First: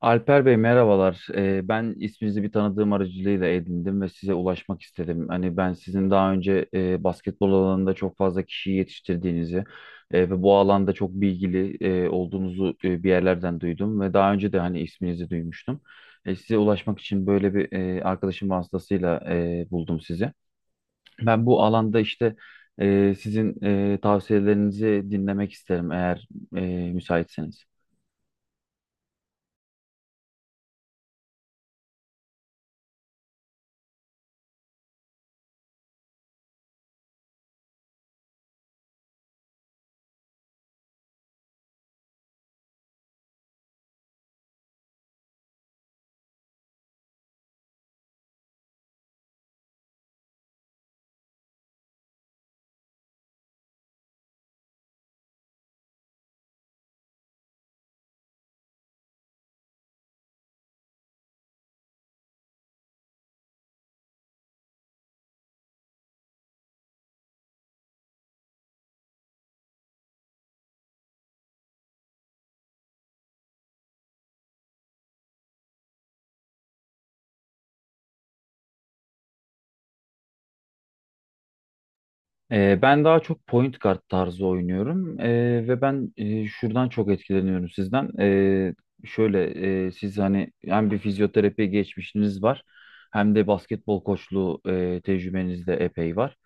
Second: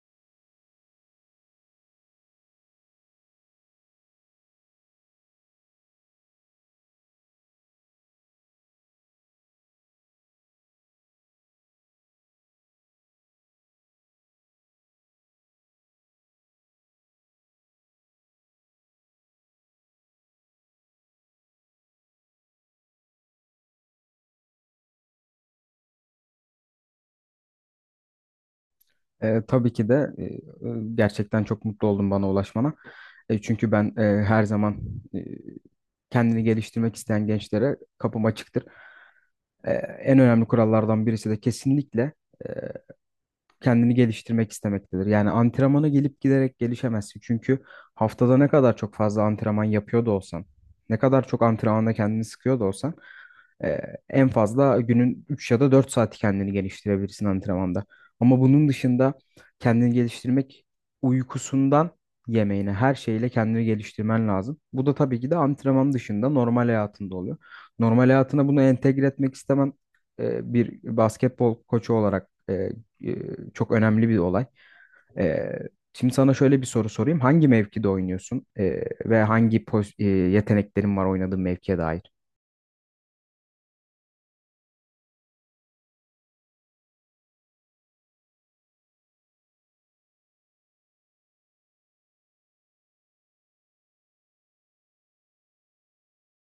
Alper Bey, merhabalar. Ben isminizi bir tanıdığım aracılığıyla edindim ve size ulaşmak istedim. Hani ben sizin daha önce basketbol alanında çok fazla kişiyi yetiştirdiğinizi ve bu alanda çok bilgili olduğunuzu bir yerlerden duydum ve daha önce de hani isminizi duymuştum. Size ulaşmak için böyle bir arkadaşım vasıtasıyla buldum sizi. Ben bu alanda işte sizin tavsiyelerinizi dinlemek isterim, eğer e, müsaitseniz. Tabii ki de gerçekten çok mutlu oldum bana ulaşmana. Çünkü ben her zaman e, kendini geliştirmek isteyen gençlere kapım açıktır. En önemli kurallardan birisi de kesinlikle kendini geliştirmek istemektedir. Yani antrenmana gelip giderek gelişemezsin. Çünkü haftada ne kadar çok fazla antrenman yapıyor da olsan, ne kadar çok antrenmanda kendini sıkıyor da olsan, e, en fazla günün 3 ya da 4 saati kendini geliştirebilirsin antrenmanda. Ama bunun dışında kendini geliştirmek uykusundan yemeğine her şeyle kendini geliştirmen lazım. Bu da tabii ki de antrenman dışında normal hayatında oluyor. Normal hayatına bunu entegre etmek istemem bir basketbol koçu olarak e, çok önemli bir olay. E, Şimdi sana şöyle bir soru sorayım. Hangi mevkide oynuyorsun, ve hangi yeteneklerin var oynadığın mevkiye dair? Ben daha çok point guard tarzı oynuyorum. Ve ben şuradan çok etkileniyorum sizden. Şöyle, siz hani hem bir fizyoterapi geçmişiniz var, hem de basketbol koçluğu tecrübeniz de epey var.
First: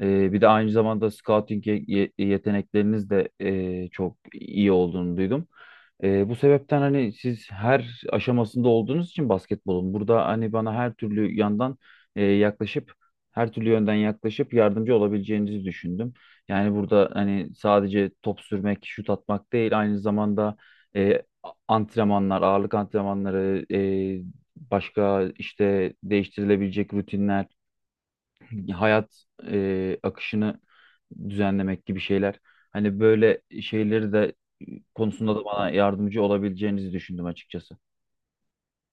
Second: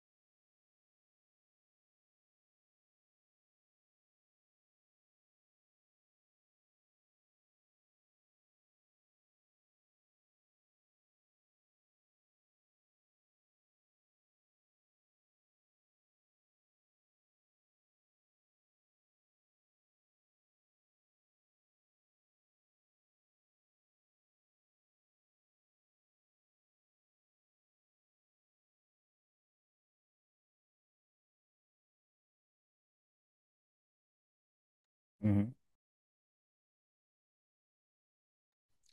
Bir de aynı zamanda scouting yetenekleriniz de çok iyi olduğunu duydum. Bu sebepten hani siz her aşamasında olduğunuz için basketbolun, burada hani bana her türlü yandan yaklaşıp her türlü yönden yaklaşıp yardımcı olabileceğinizi düşündüm. Yani burada hani sadece top sürmek, şut atmak değil, aynı zamanda e, antrenmanlar, ağırlık antrenmanları, başka işte değiştirilebilecek rutinler, hayat akışını düzenlemek gibi şeyler. Hani böyle şeyleri de Hı konusunda da hı. bana yardımcı olabileceğinizi düşündüm açıkçası.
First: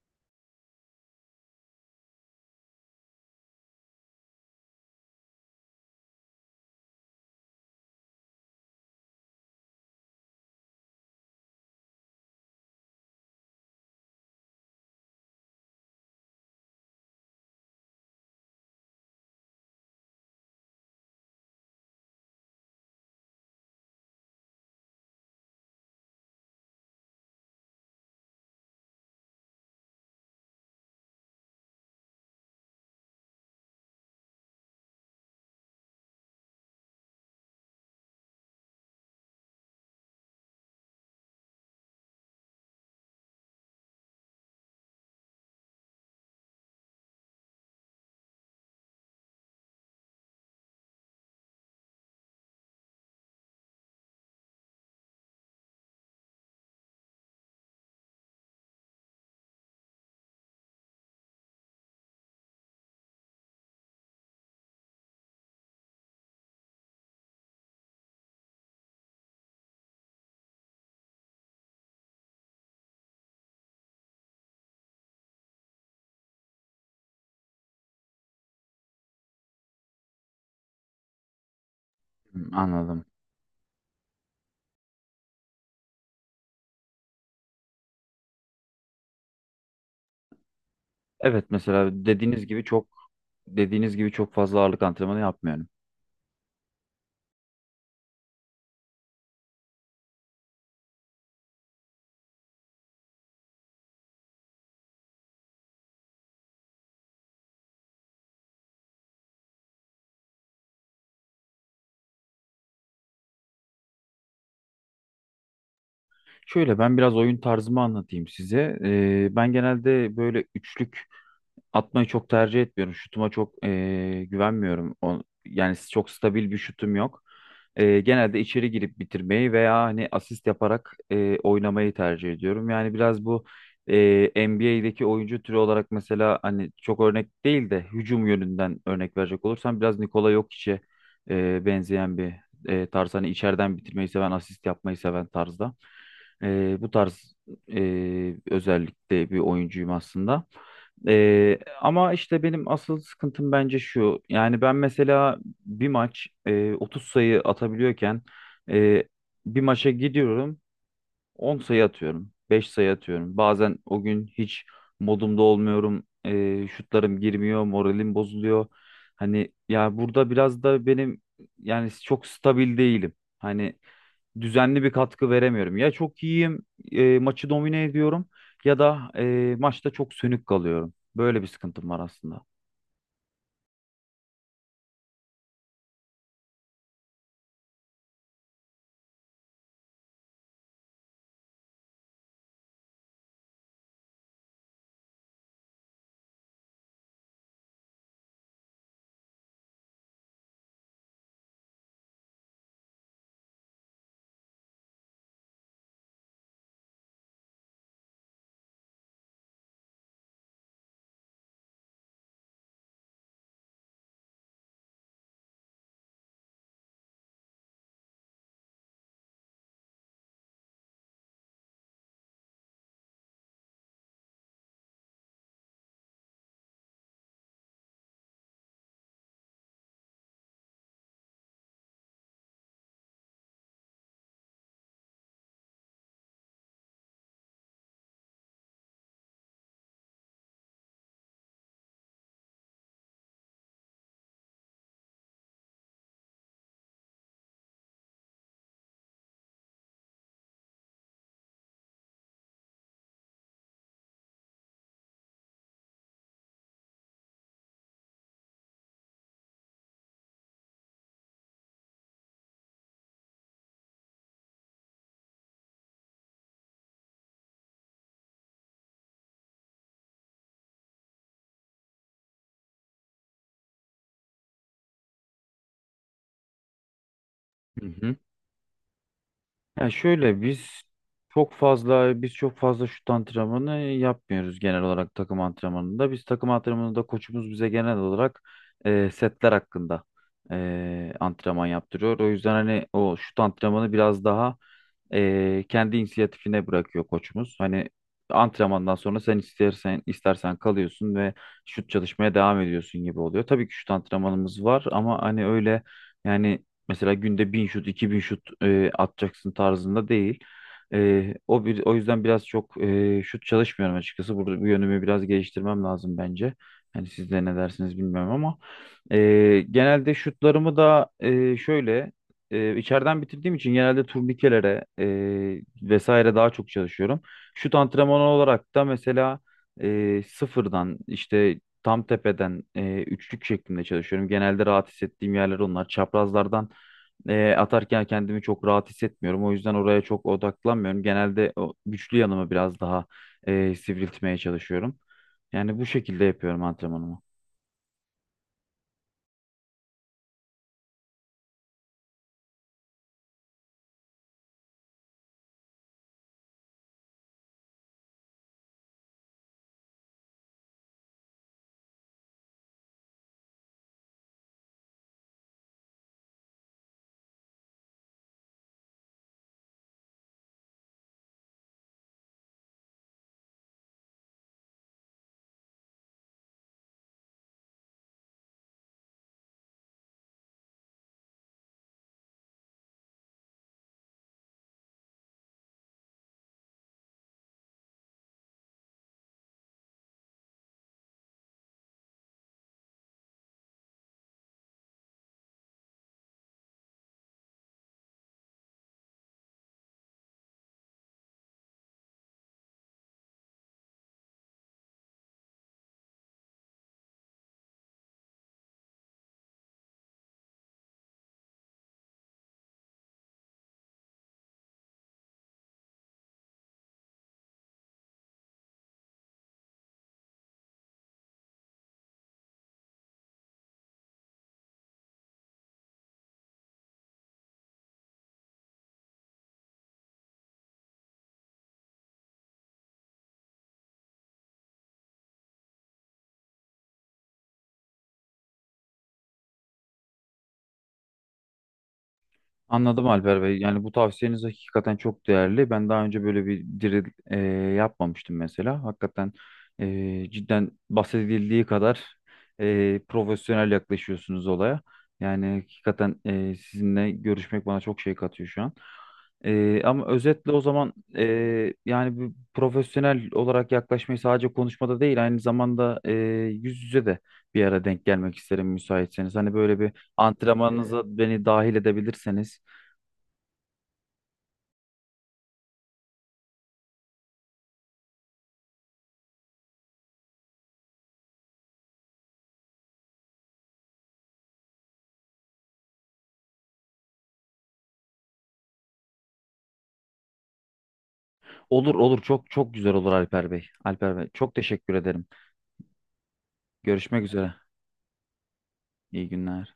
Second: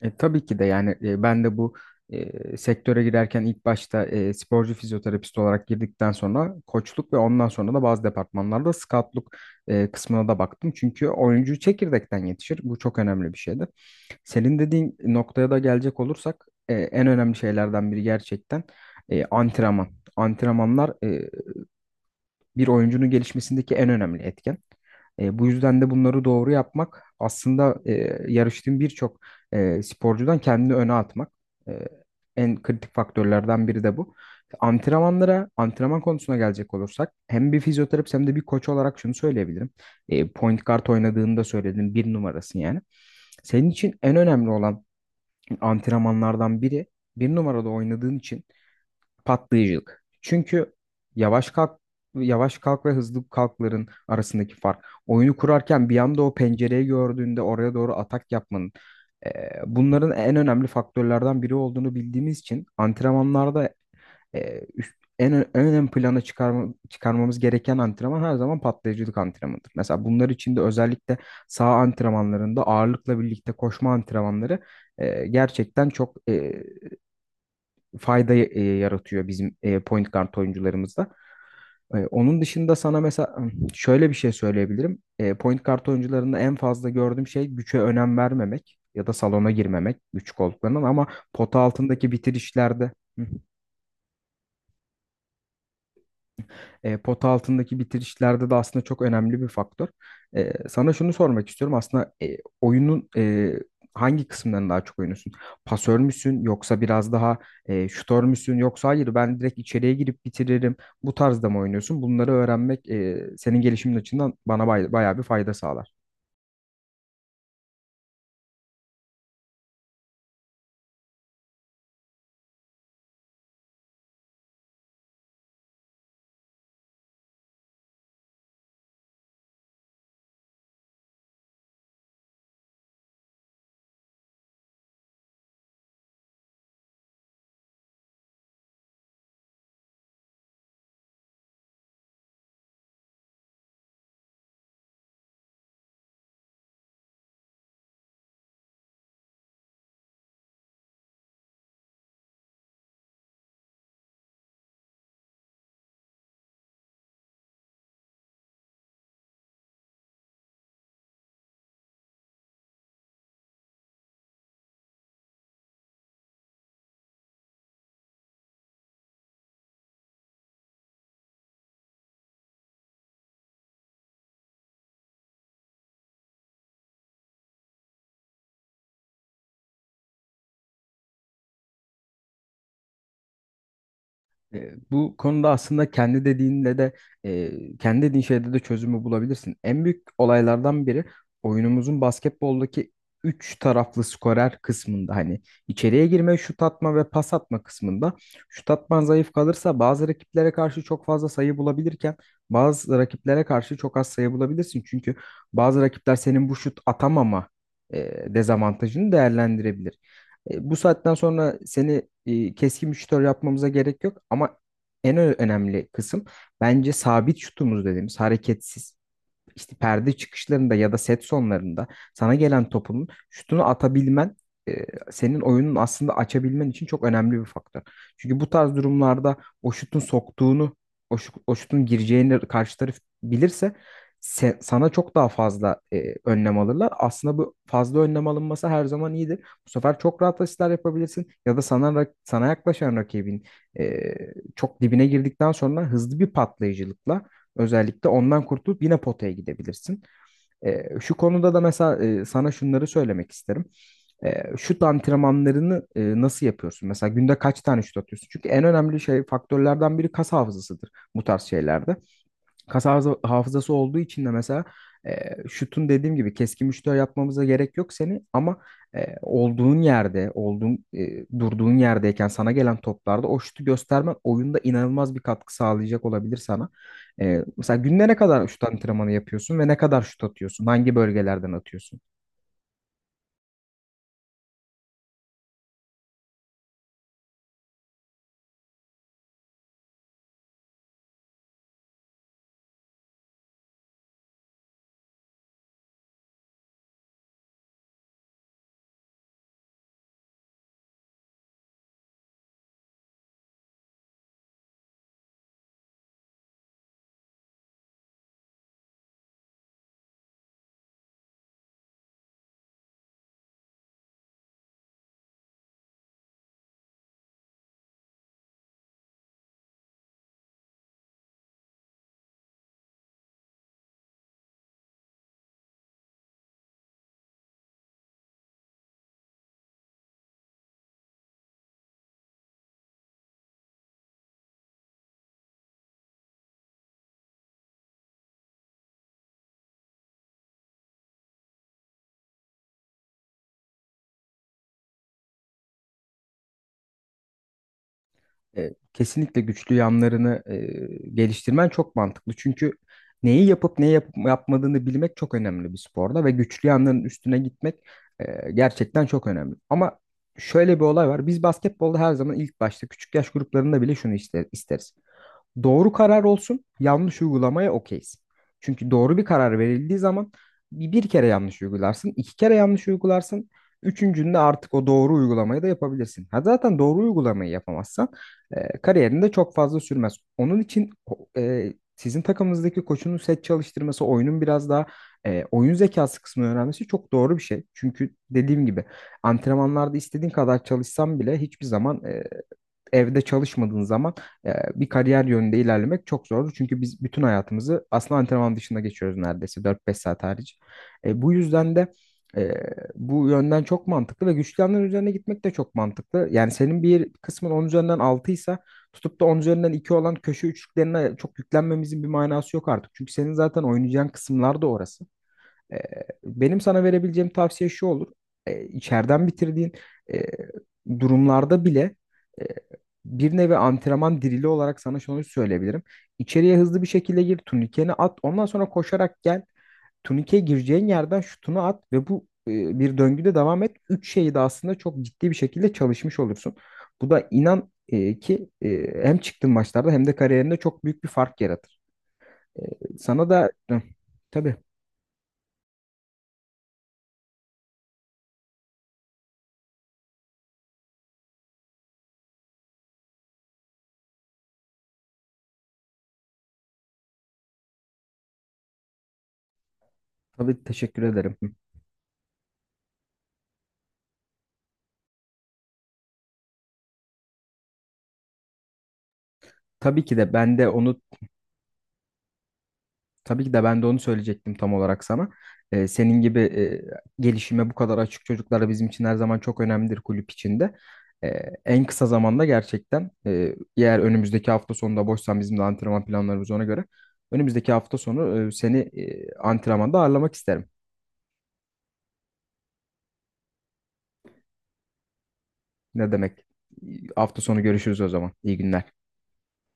Tabii ki de yani ben de bu sektöre girerken ilk başta sporcu fizyoterapist olarak girdikten sonra koçluk ve ondan sonra da bazı departmanlarda scoutluk kısmına da baktım. Çünkü oyuncu çekirdekten yetişir. Bu çok önemli bir şeydir. Senin dediğin noktaya da gelecek olursak en önemli şeylerden biri gerçekten antrenman. Antrenmanlar bir oyuncunun gelişmesindeki en önemli etken. Bu yüzden de bunları doğru yapmak aslında yarıştığın birçok sporcudan kendini öne atmak. E, En kritik faktörlerden biri de bu. Antrenmanlara, antrenman konusuna gelecek olursak hem bir fizyoterapist hem de bir koç olarak şunu söyleyebilirim. Point guard oynadığında söyledim, bir numarasın yani. Senin için en önemli olan antrenmanlardan biri bir numarada oynadığın için patlayıcılık. Çünkü yavaş kalk yavaş kalk ve hızlı kalkların arasındaki fark. Oyunu kurarken bir anda o pencereyi gördüğünde oraya doğru atak yapmanın e, bunların en önemli faktörlerden biri olduğunu bildiğimiz için antrenmanlarda en ön plana çıkarmamız gereken antrenman her zaman patlayıcılık antrenmanıdır. Mesela bunlar için de özellikle sağ antrenmanlarında ağırlıkla birlikte koşma antrenmanları gerçekten çok yaratıyor bizim point guard oyuncularımızda. Onun Hmm, dışında sana anladım. mesela şöyle bir şey söyleyebilirim. Point guard oyuncularında en fazla gördüğüm şey güçe önem vermemek ya da salona girmemek güç olduklarından ama Evet, pota mesela altındaki dediğiniz gibi çok bitirişlerde. Hı. dediğiniz gibi çok fazla ağırlık antrenmanı yapmıyorum. Pota altındaki bitirişlerde de aslında çok önemli bir faktör. Sana şunu sormak istiyorum. Aslında oyunun hangi kısımlarını daha çok oynuyorsun? Pasör müsün yoksa biraz daha şutör müsün yoksa hayır ben direkt içeriye girip bitiririm. Bu tarzda mı oynuyorsun? Bunları öğrenmek senin gelişimin açısından bana bayağı bir fayda sağlar. Şöyle, ben biraz oyun tarzımı anlatayım size. Ben genelde böyle üçlük atmayı çok tercih etmiyorum. Şutuma çok güvenmiyorum. Yani çok stabil bir şutum yok. Genelde içeri girip bitirmeyi veya hani asist yaparak oynamayı tercih ediyorum. Yani biraz bu NBA'deki oyuncu türü olarak, mesela hani çok örnek değil de hücum yönünden örnek verecek olursam, biraz Nikola Jokic'e benzeyen bir tarz. Hani içeriden bitirmeyi seven, asist yapmayı seven tarzda. Bu tarz özellikle bir oyuncuyum aslında. Ama işte benim asıl sıkıntım bence şu. Yani ben mesela bir maç 30 sayı atabiliyorken, e, bir maça gidiyorum, 10 sayı atıyorum. 5 sayı atıyorum. Bazen o gün hiç modumda olmuyorum. Şutlarım girmiyor. Moralim bozuluyor. Hani ya, burada biraz da benim, yani çok stabil değilim. Hani düzenli bir katkı veremiyorum. Ya çok iyiyim, maçı domine ediyorum, ya da maçta çok sönük kalıyorum. Böyle bir sıkıntım var aslında. Bu konuda aslında kendi dediğin şeyde de çözümü bulabilirsin. En büyük olaylardan biri oyunumuzun basketboldaki üç taraflı skorer kısmında hani içeriye girme, şut atma ve pas atma kısmında şut atman zayıf kalırsa bazı rakiplere karşı çok fazla sayı bulabilirken bazı rakiplere karşı çok az sayı bulabilirsin. Çünkü bazı rakipler senin bu şut atamama dezavantajını değerlendirebilir. Bu saatten sonra seni keskin bir şutör yapmamıza gerek yok ama önemli kısım bence sabit şutumuz dediğimiz hareketsiz işte perde çıkışlarında ya da set sonlarında sana gelen topunun şutunu atabilmen e, senin oyunun aslında açabilmen için çok önemli bir faktör. Çünkü bu tarz durumlarda o şutun soktuğunu, o, şu- o şutun gireceğini karşı taraf bilirse sana çok daha fazla önlem alırlar. Aslında bu fazla önlem alınması her zaman iyidir. Bu sefer çok rahat asistler yapabilirsin ya da sana yaklaşan rakibin e, çok dibine girdikten sonra hızlı bir patlayıcılıkla özellikle ondan kurtulup yine potaya gidebilirsin. Şu konuda da mesela sana şunları söylemek isterim. Şut antrenmanlarını nasıl yapıyorsun? Mesela günde kaç tane şut atıyorsun? Çünkü en önemli şey faktörlerden biri kas hafızasıdır bu tarz şeylerde hafızası olduğu için de mesela şutun dediğim gibi keskin bir yapmamıza gerek yok seni ama olduğun yerde, olduğun e, durduğun yerdeyken sana gelen toplarda o şutu göstermen oyunda inanılmaz bir katkı sağlayacak olabilir sana. Mesela Hı günde hı. ne kadar şut antrenmanı yapıyorsun ve ne Ya kadar şut şöyle, atıyorsun? biz Hangi bölgelerden çok atıyorsun? fazla şut antrenmanı yapmıyoruz genel olarak takım antrenmanında. Biz takım antrenmanında, koçumuz bize genel olarak setler hakkında antrenman yaptırıyor. O yüzden hani o şut antrenmanı biraz daha kendi inisiyatifine bırakıyor koçumuz. Hani antrenmandan sonra sen istersen kalıyorsun ve şut çalışmaya devam ediyorsun gibi oluyor. Tabii ki şut antrenmanımız var ama hani öyle, yani mesela günde 1000 şut, 2000 şut atacaksın tarzında değil. O yüzden biraz çok şut çalışmıyorum açıkçası. Burada bu yönümü biraz geliştirmem lazım bence. Hani siz de ne dersiniz bilmiyorum, ama e, genelde şutlarımı da şöyle, içeriden bitirdiğim için genelde turnikelere vesaire daha çok çalışıyorum. Şut antrenmanı olarak da mesela sıfırdan, işte tam tepeden, üçlük şeklinde çalışıyorum. Genelde rahat hissettiğim yerler onlar. Çaprazlardan atarken kendimi çok rahat hissetmiyorum. O yüzden oraya çok odaklanmıyorum. Genelde o güçlü yanımı biraz daha sivriltmeye çalışıyorum. Yani bu şekilde yapıyorum antrenmanımı. Kesinlikle güçlü yanlarını geliştirmen çok mantıklı. Çünkü neyi yapıp yapmadığını bilmek çok önemli bir sporda ve güçlü yanların üstüne gitmek gerçekten çok önemli. Ama şöyle bir olay var. Biz basketbolda her zaman ilk başta küçük yaş gruplarında bile isteriz doğru karar olsun, yanlış uygulamaya okeyiz. Çünkü doğru bir karar verildiği zaman bir kere yanlış uygularsın, iki kere yanlış uygularsın, üçüncünde artık o doğru uygulamayı da yapabilirsin. Ha zaten doğru uygulamayı yapamazsan kariyerinde çok fazla sürmez. Onun için sizin takımınızdaki koçunun set çalıştırması, oyunun biraz daha oyun zekası kısmını öğrenmesi çok doğru bir şey. Çünkü dediğim gibi antrenmanlarda istediğin kadar çalışsan bile hiçbir zaman evde çalışmadığın zaman bir kariyer yönünde ilerlemek çok zor. Çünkü biz bütün hayatımızı aslında antrenman dışında geçiyoruz neredeyse dört beş saat hariç. Bu yüzden de e, bu yönden çok mantıklı ve güçlü yanların üzerine gitmek de çok mantıklı. Yani senin bir kısmın 10 üzerinden 6 ise tutup da 10 üzerinden 2 olan köşe üçlüklerine çok yüklenmemizin bir manası yok artık. Çünkü senin zaten oynayacağın kısımlar da orası. Ee, Benim sana verebileceğim tavsiye şu olur. İçeriden bitirdiğin e, durumlarda bile e, bir nevi antrenman dirili olarak sana şunu söyleyebilirim. İçeriye hızlı bir şekilde gir, turnikeni at, ondan sonra koşarak gel. Turnikeye gireceğin yerden şutunu at ve bu bir döngüde devam et. Üç şeyi de aslında çok ciddi bir şekilde çalışmış olursun. Bu da inan ki hem çıktığın maçlarda hem de kariyerinde çok büyük bir fark yaratır. E, Anladım sana Alper da Bey. Hı, Yani bu tavsiyeniz tabii hakikaten çok değerli. Ben daha önce böyle bir diril yapmamıştım mesela. Hakikaten cidden bahsedildiği kadar profesyonel yaklaşıyorsunuz olaya. Yani hakikaten sizinle görüşmek bana çok şey katıyor şu an. Ama özetle o Tabii, zaman, teşekkür ederim. yani bir profesyonel olarak yaklaşmayı sadece konuşmada değil, aynı zamanda yüz yüze de bir ara denk gelmek isterim müsaitseniz. Hani böyle bir Tabii ki de ben de onu antrenmanınıza beni dahil edebilirseniz. tabii ki de ben de onu söyleyecektim tam olarak sana. Senin gibi gelişime bu kadar açık çocuklar bizim için her zaman çok önemlidir kulüp içinde. En kısa zamanda gerçekten eğer önümüzdeki hafta sonunda boşsan bizim de antrenman planlarımız ona göre önümüzdeki hafta sonu seni antrenmanda ağırlamak isterim. Olur olur, çok çok güzel olur Alper Bey. Alper Bey, çok teşekkür ederim. Ne demek? Görüşmek Hafta üzere. sonu görüşürüz o zaman. İyi günler. İyi günler.